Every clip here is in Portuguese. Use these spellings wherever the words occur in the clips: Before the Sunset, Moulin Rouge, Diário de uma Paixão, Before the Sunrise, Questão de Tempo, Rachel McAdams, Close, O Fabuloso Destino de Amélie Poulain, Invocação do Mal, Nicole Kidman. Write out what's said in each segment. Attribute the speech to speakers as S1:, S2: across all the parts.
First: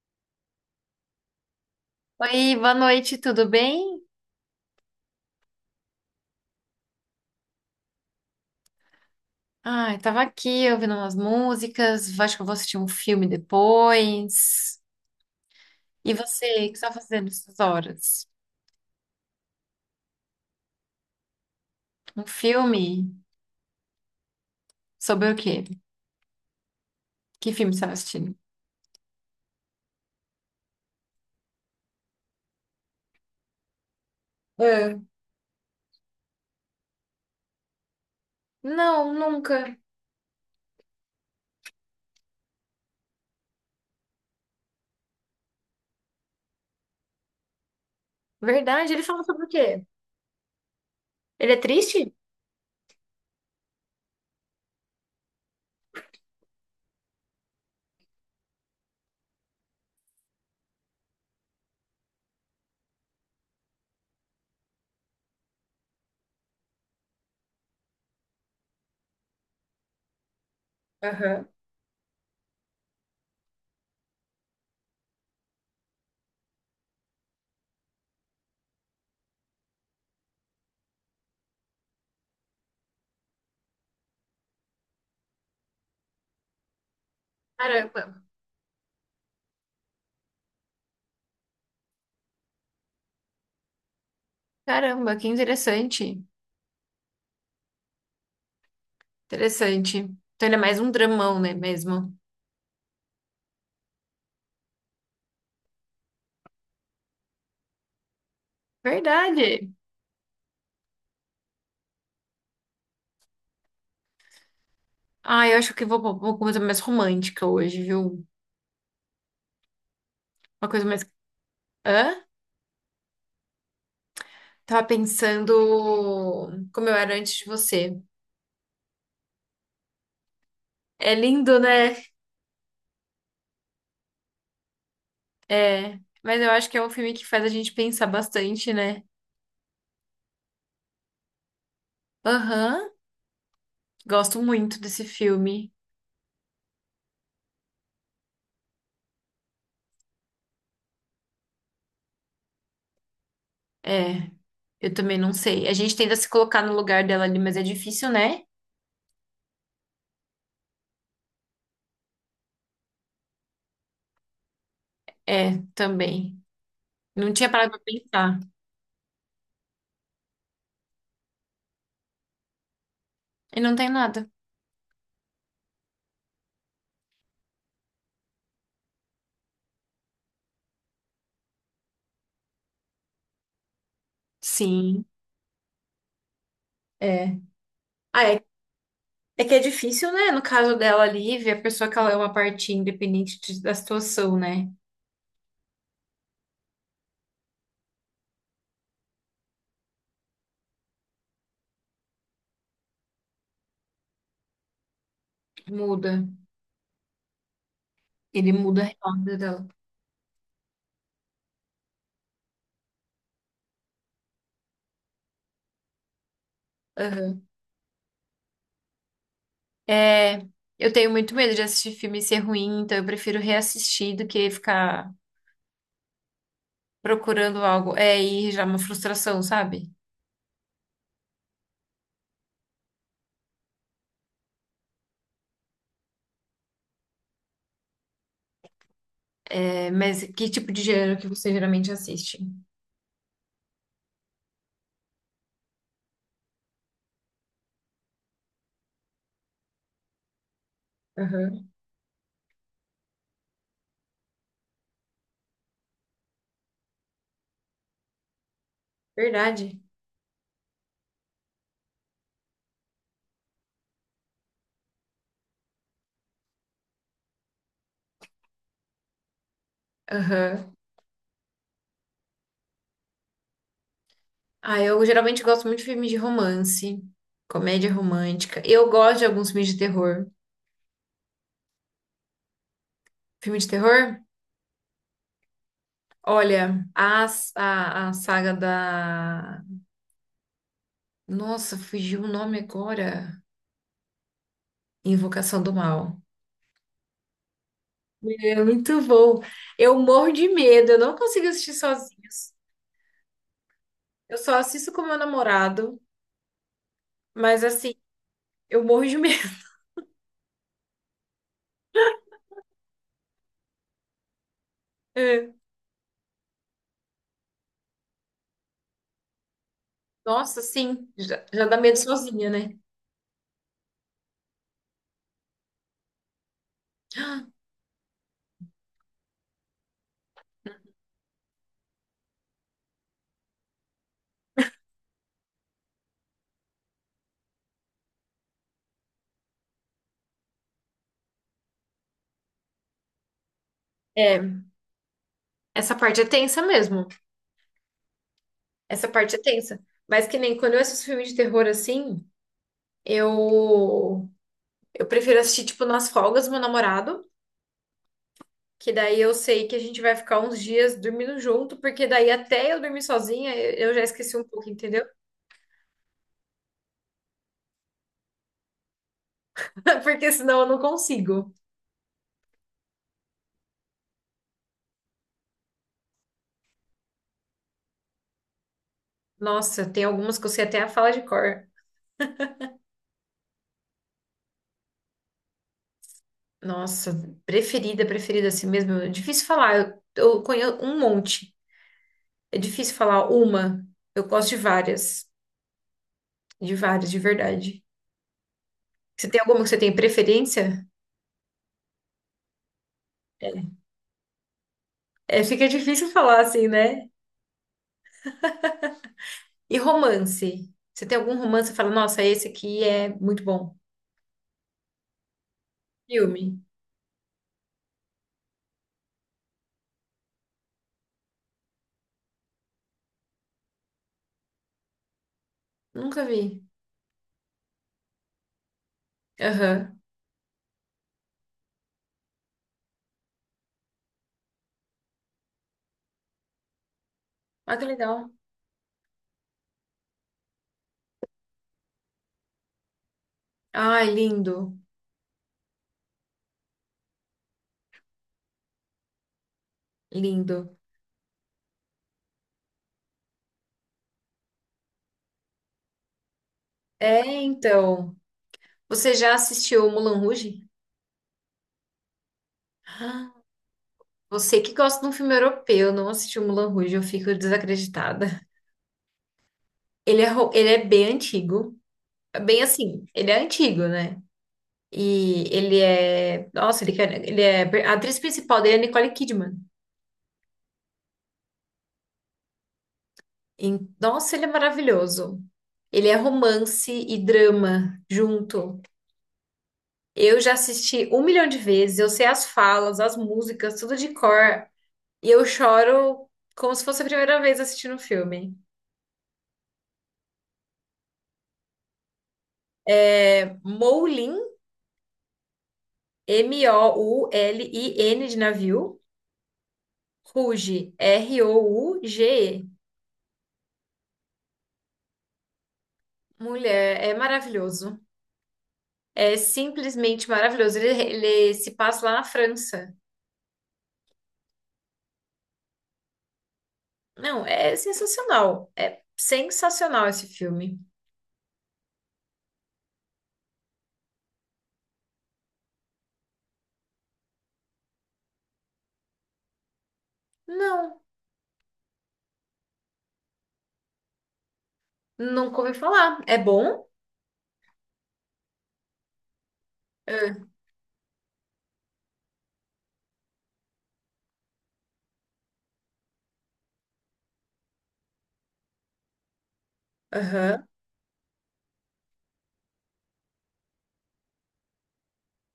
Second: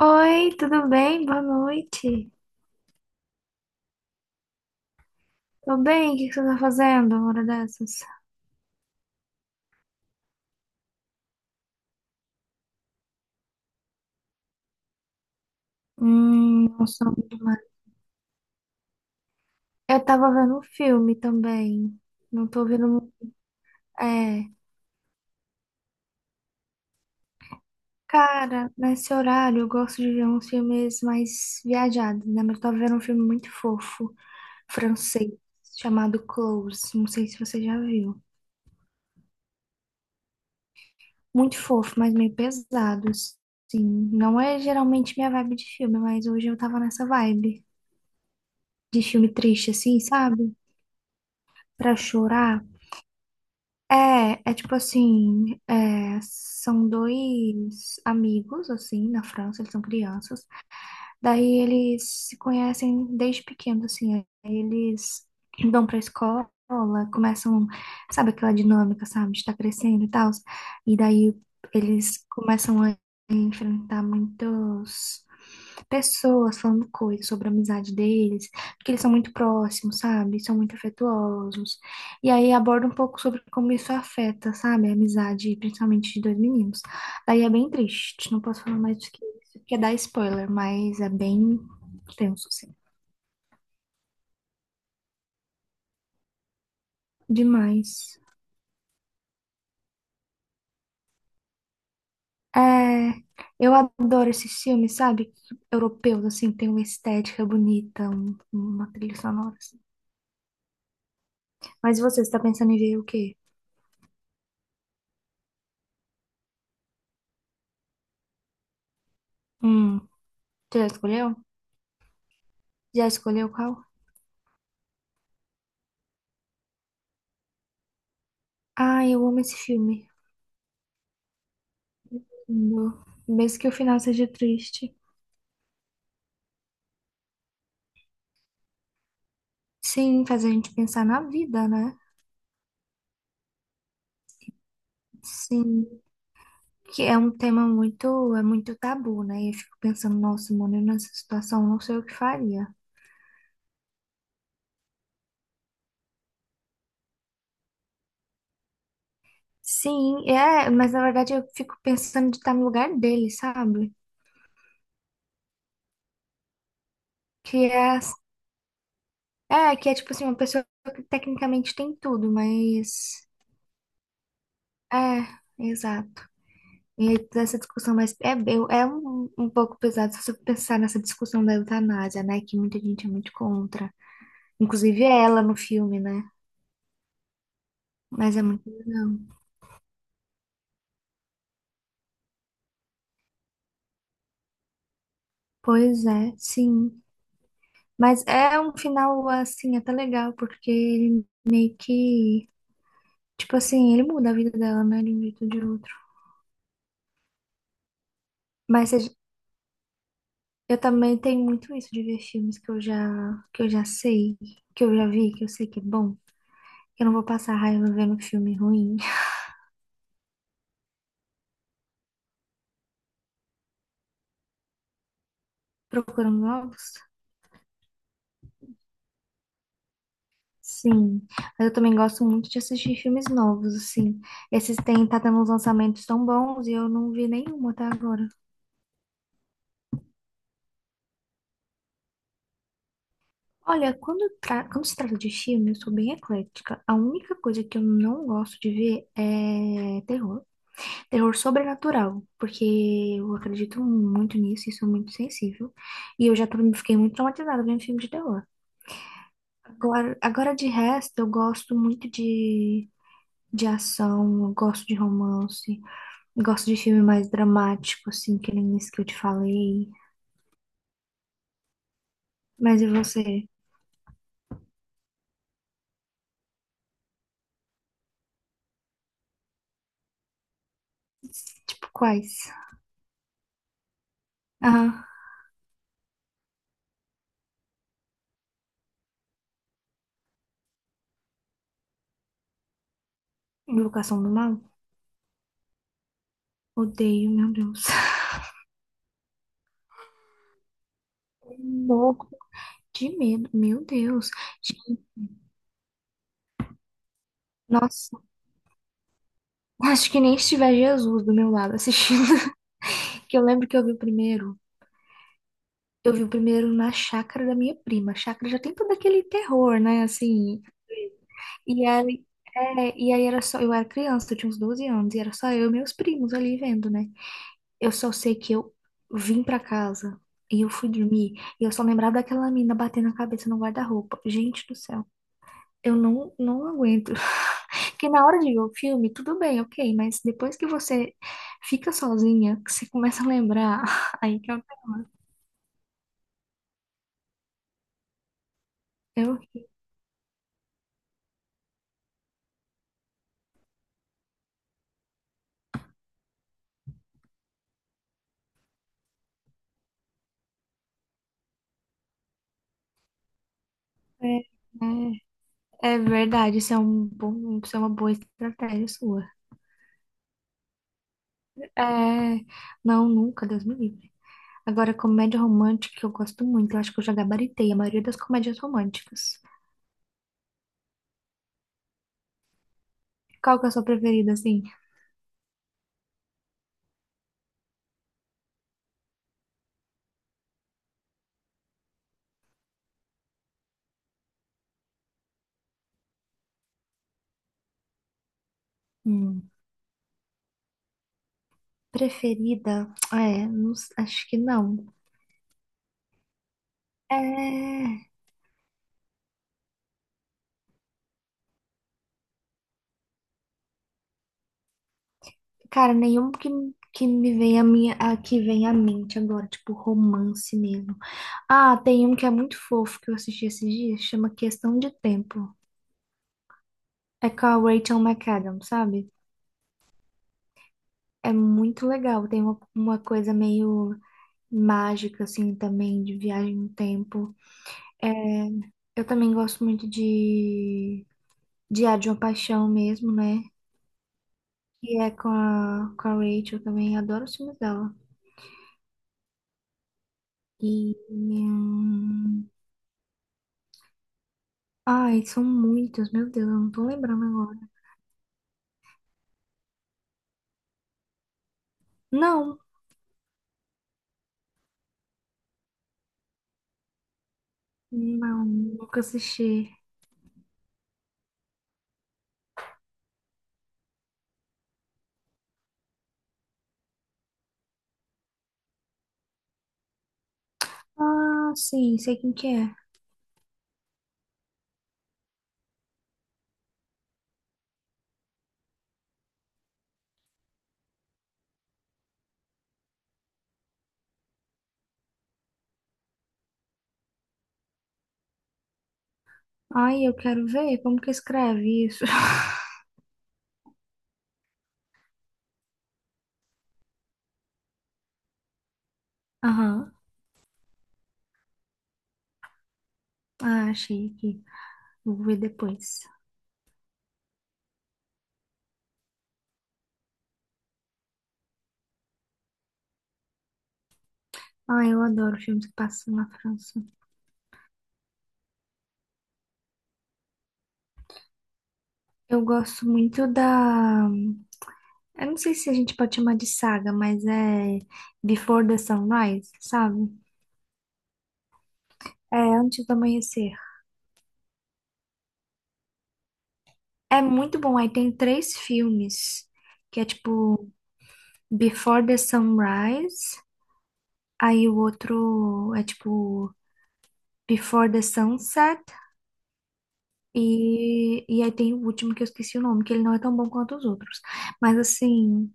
S1: Oi, tudo bem? Boa noite.
S2: Oi, boa noite, tudo bem?
S1: Tô bem, o que que você tá fazendo uma hora dessas?
S2: Ai, tava aqui ouvindo umas músicas, acho que eu vou assistir um filme depois. E você, o que você
S1: Não
S2: tá
S1: sou
S2: fazendo
S1: muito
S2: essas
S1: mais.
S2: horas?
S1: Eu tava vendo um filme também.
S2: Um
S1: Não tô vendo.
S2: filme?
S1: É.
S2: Sobre o quê? Que filme você tá assistindo?
S1: Cara, nesse horário eu gosto de ver uns filmes mais viajados, né? Mas eu tava vendo um filme muito fofo,
S2: Ah,
S1: francês, chamado Close. Não sei se você já viu.
S2: não, nunca.
S1: Muito fofo, mas meio pesado, sim. Não é geralmente minha vibe de filme, mas hoje eu tava nessa vibe
S2: Verdade, ele
S1: de
S2: fala
S1: filme
S2: sobre o
S1: triste,
S2: quê?
S1: assim, sabe?
S2: Ele é
S1: Pra
S2: triste?
S1: chorar? É, é tipo assim, é, são dois amigos, assim, na França, eles são crianças. Daí eles se conhecem desde pequeno, assim. Aí eles vão pra escola, começam, sabe aquela dinâmica, sabe, de estar crescendo e tal. E daí
S2: Aham.
S1: eles começam a enfrentar muitas pessoas falando coisas sobre a amizade deles, porque eles são muito próximos, sabe? São muito afetuosos. E aí aborda um pouco sobre como isso afeta, sabe, a amizade, principalmente de dois meninos. Aí é bem
S2: Caramba.
S1: triste, não posso falar mais do que isso, porque dá spoiler, mas é bem tenso, assim.
S2: Caramba, que interessante.
S1: Demais.
S2: Interessante. Então ele é mais um dramão, né, mesmo?
S1: É, eu adoro esses filmes, sabe? Europeus, assim, tem uma estética bonita, uma trilha sonora,
S2: Verdade.
S1: assim. Mas você está pensando em ver o quê?
S2: Ah, eu acho que vou pra uma coisa mais romântica hoje, viu?
S1: Hum,
S2: Uma
S1: você
S2: coisa
S1: já
S2: mais...
S1: escolheu?
S2: Hã?
S1: Já escolheu qual?
S2: Tava pensando como eu era antes de você.
S1: Ah, eu amo esse filme.
S2: É lindo, né?
S1: Amo. Mesmo que o final seja triste.
S2: É. Mas eu acho que é um filme que faz a gente pensar bastante, né?
S1: Sim, faz a gente pensar na vida, né?
S2: Aham. Gosto muito desse filme.
S1: Sim. Que é um tema muito, é muito tabu, né? E eu fico pensando, nossa, mano, eu nessa situação não sei o que faria.
S2: É. Eu também não sei. A gente tenta se colocar no lugar dela ali, mas é difícil, né?
S1: Sim, é, mas na verdade eu fico pensando de estar no lugar dele, sabe?
S2: É, também. Não tinha
S1: Que
S2: parado pra
S1: é,
S2: pensar.
S1: é, que é tipo assim, uma pessoa que tecnicamente tem tudo, mas
S2: E não tem nada.
S1: é, exato. E aí toda essa discussão, mas é, é um pouco pesado se você pensar nessa discussão da eutanásia, né? Que muita gente é muito contra. Inclusive
S2: Sim,
S1: ela no filme, né?
S2: é. Ah,
S1: Mas é
S2: é,
S1: muito legal.
S2: é que é difícil, né? No caso dela, a Lívia, a pessoa que ela é uma parte independente de- da situação, né?
S1: Pois é, sim. Mas é um final, assim, até legal, porque ele meio que. Tipo assim, ele muda a vida dela, né? De um jeito ou de outro.
S2: Muda. Ele muda a
S1: Mas a
S2: realidade dela.
S1: eu também tenho muito isso de ver filmes que que eu já sei, que eu já vi, que eu sei que é bom. Eu não vou
S2: Aham.
S1: passar raiva vendo filme ruim.
S2: É, eu tenho muito medo de assistir filme e ser ruim, então eu prefiro reassistir do que ficar
S1: Procurando novos?
S2: procurando algo. É, e já é uma frustração, sabe?
S1: Sim. Mas eu também gosto muito de assistir filmes novos, assim. Esses têm, tá tendo uns lançamentos tão bons e eu não vi nenhum até agora.
S2: É, mas que tipo de gênero que você geralmente assiste?
S1: Olha, quando se trata de filme, eu sou bem eclética. A única coisa que eu não gosto de ver é terror. Terror
S2: Aham.
S1: sobrenatural, porque eu acredito muito nisso e sou muito sensível. E eu já fiquei muito traumatizada vendo filme de terror.
S2: Verdade.
S1: Agora de resto, eu gosto muito de ação, eu gosto de romance, gosto de filme mais dramático, assim, que nem esse que eu te falei.
S2: Aham.
S1: Mas e você?
S2: Ah, eu geralmente gosto muito de filmes de romance, comédia romântica. Eu gosto de alguns filmes de terror.
S1: Tipo, quais?
S2: Filme de terror?
S1: Ah,
S2: Olha, a saga da. Nossa, fugiu o nome agora.
S1: Invocação do Mal?
S2: Invocação do Mal.
S1: Odeio, meu Deus.
S2: É muito bom. Eu morro de medo, eu não consigo assistir
S1: Louco
S2: sozinhos.
S1: de medo, meu Deus.
S2: Eu só assisto com
S1: Gente,
S2: meu namorado, mas assim,
S1: nossa,
S2: eu morro de medo.
S1: acho que nem estiver Jesus do meu lado assistindo. Que eu lembro que eu vi o primeiro.
S2: É.
S1: Eu vi o primeiro na chácara da minha prima. A chácara já tem todo aquele terror, né?
S2: Nossa,
S1: Assim.
S2: sim, já, já dá
S1: E
S2: medo
S1: aí,
S2: sozinha, né?
S1: é, e aí era só. Eu era criança, eu tinha uns 12 anos, e era só eu e meus primos ali vendo, né? Eu só sei que eu vim pra casa e eu fui dormir. E eu só lembrava daquela mina batendo a cabeça no guarda-roupa. Gente do céu, eu não aguento. Porque na hora de ver o filme, tudo bem, ok, mas depois que você fica sozinha, que você começa a lembrar, aí
S2: É,
S1: que eu,
S2: essa parte é tensa mesmo. Essa
S1: eu é,
S2: parte é
S1: horrível.
S2: tensa. Mas que nem quando eu assisto filme de terror assim, eu prefiro assistir tipo nas folgas do meu namorado, que daí eu sei que a gente vai ficar uns dias dormindo junto, porque daí até eu dormir sozinha, eu já esqueci
S1: é,
S2: um pouco, entendeu?
S1: é é verdade, isso é uma boa estratégia sua.
S2: Porque senão eu não consigo.
S1: É, não, nunca, Deus me livre. Agora, comédia romântica que eu gosto muito, eu acho que eu já gabaritei a maioria das comédias românticas.
S2: Nossa, tem algumas que eu sei até a fala de cor.
S1: Qual que é a sua preferida, assim?
S2: Nossa, preferida, preferida assim mesmo. É difícil falar. Eu conheço um monte. É difícil falar uma. Eu gosto de várias. De várias, de verdade. Você tem
S1: Hum,
S2: alguma que você tem preferência?
S1: preferida? É, não acho que não.
S2: É, fica difícil falar assim, né?
S1: É.
S2: E romance? Você tem algum romance que fala, nossa, esse aqui é muito bom.
S1: Cara,
S2: Filme?
S1: que me vem a minha, a, que vem à mente agora, tipo romance mesmo. Ah, tem um que é muito fofo que eu assisti esses dias, chama Questão de Tempo.
S2: Nunca vi.
S1: É com a Rachel McAdams, sabe?
S2: Aham.
S1: É muito legal, tem uma coisa meio mágica, assim, também, de viagem no tempo.
S2: Ah, que
S1: É,
S2: legal.
S1: eu também gosto muito de Diário de uma Paixão mesmo, né?
S2: Ai, lindo.
S1: E é com a Rachel também, adoro os filmes dela.
S2: Lindo.
S1: E. Ai, são muitos, meu Deus, eu não tô
S2: É,
S1: lembrando agora.
S2: então. Você já assistiu Mulan Rouge?
S1: Não,
S2: Você que gosta de um filme europeu, não assistiu Moulin Rouge, eu fico desacreditada.
S1: não, nunca assisti.
S2: Ele é, ele é bem antigo. É bem assim, ele é antigo, né? E ele é. Nossa, ele, ele é. A atriz principal dele é Nicole Kidman.
S1: Ah, sim, sei quem que é.
S2: E, nossa, ele é maravilhoso. Ele é romance e drama junto. Eu já assisti um milhão de vezes, eu sei as falas, as músicas, tudo de cor. E eu choro como se fosse a primeira vez assistindo o filme.
S1: Ai, eu quero ver como que escreve isso.
S2: É, Moulin de navio.
S1: Aham,
S2: Ruge. Rouge.
S1: ah, achei aqui. Vou ver depois.
S2: Mulher, é maravilhoso. É simplesmente maravilhoso. Ele se passa lá na França.
S1: Ah, eu adoro filmes que passam na França.
S2: Não, é sensacional. É sensacional esse filme.
S1: Eu gosto muito da. Eu não sei se a gente pode chamar de saga, mas é Before the Sunrise, sabe?
S2: Não,
S1: É Antes do Amanhecer.
S2: nunca ouvi falar. É bom?
S1: É muito bom. Aí tem três filmes, que é
S2: Ah,
S1: tipo Before the Sunrise. Aí o outro é tipo Before the Sunset.
S2: aham.
S1: E aí tem o último que eu esqueci o nome, que ele não é tão bom quanto os outros. Mas assim,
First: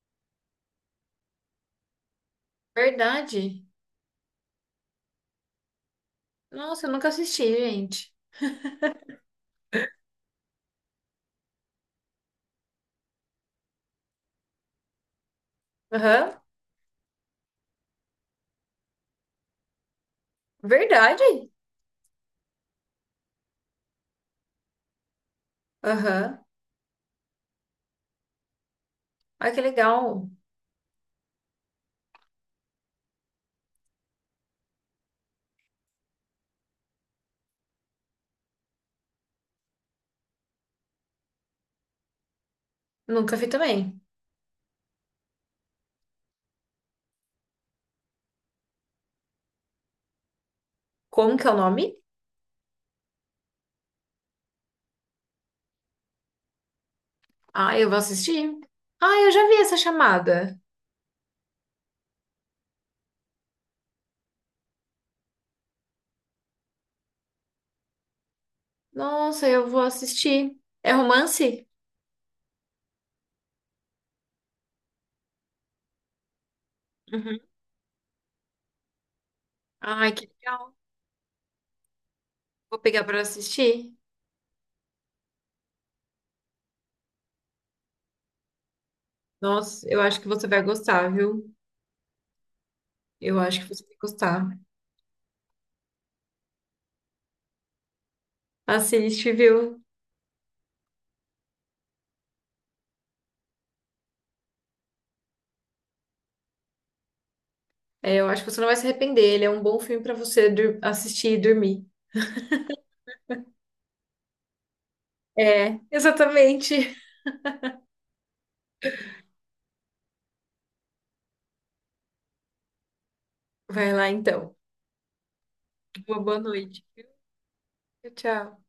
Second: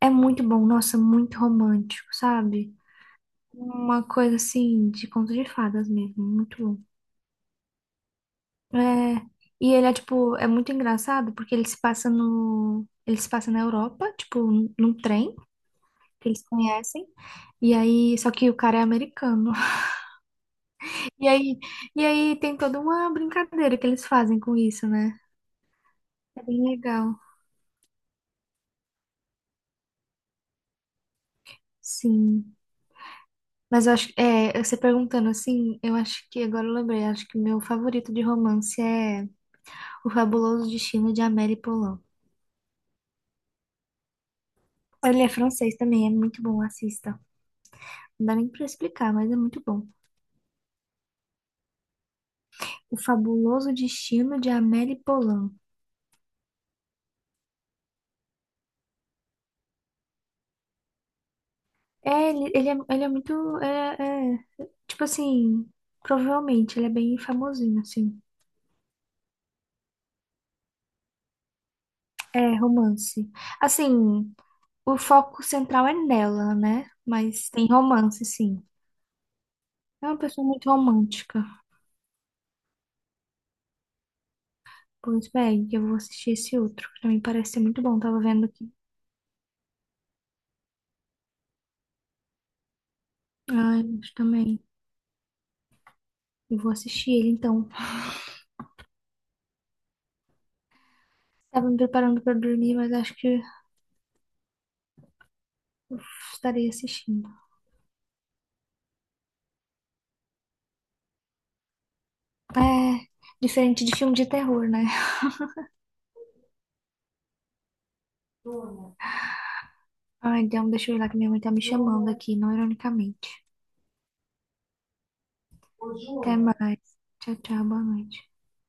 S1: é muito bom. Nossa, muito romântico, sabe?
S2: Verdade.
S1: Uma coisa assim de conto de fadas mesmo. Muito bom.
S2: Nossa, eu nunca assisti, gente.
S1: É, e ele é tipo, é muito engraçado porque ele se passa no, ele se passa na Europa, tipo, num trem que
S2: Aham.
S1: eles conhecem. E aí, só que o cara é americano. E
S2: Verdade.
S1: aí, e aí, tem toda uma brincadeira que eles fazem com isso, né? É
S2: Aham.
S1: bem legal.
S2: Ah, que legal.
S1: Sim. Mas eu acho, é, você perguntando assim, eu acho que agora eu lembrei, acho que meu favorito de romance é O Fabuloso Destino de Amélie Poulain.
S2: Nunca vi também.
S1: Ele é francês também, é muito bom, assista. Não dá nem pra explicar, mas é muito bom.
S2: Como que é o nome?
S1: O Fabuloso Destino de Amélie Poulain.
S2: Ah, eu vou assistir. Ah, eu já vi essa chamada.
S1: É, ele é muito, tipo assim, provavelmente, ele é bem famosinho, assim.
S2: Nossa, eu vou assistir. É romance?
S1: É, romance. Assim, o foco central é nela, né?
S2: Uhum.
S1: Mas tem romance, sim. É
S2: Ai,
S1: uma
S2: que
S1: pessoa muito
S2: legal.
S1: romântica.
S2: Vou pegar pra assistir.
S1: Pois bem, eu vou assistir esse outro, que também parece ser muito bom. Tava vendo aqui.
S2: Nossa, eu acho que você vai gostar, viu? Eu acho que você
S1: Ai,
S2: vai
S1: acho
S2: gostar.
S1: também. Eu vou assistir ele, então.
S2: Assiste, viu?
S1: Tava me preparando pra dormir, mas acho que eu estarei assistindo.
S2: É, eu acho que você não vai se arrepender. Ele é um bom filme pra você assistir e dormir.
S1: É, diferente de filme de terror, né?
S2: É, exatamente.
S1: Ai, então deixa eu ir lá que minha mãe tá me chamando aqui, não ironicamente.
S2: Vai lá então. Uma
S1: Até
S2: boa
S1: mais.
S2: noite.
S1: Tchau, tchau, boa
S2: Tchau,
S1: noite.
S2: tchau.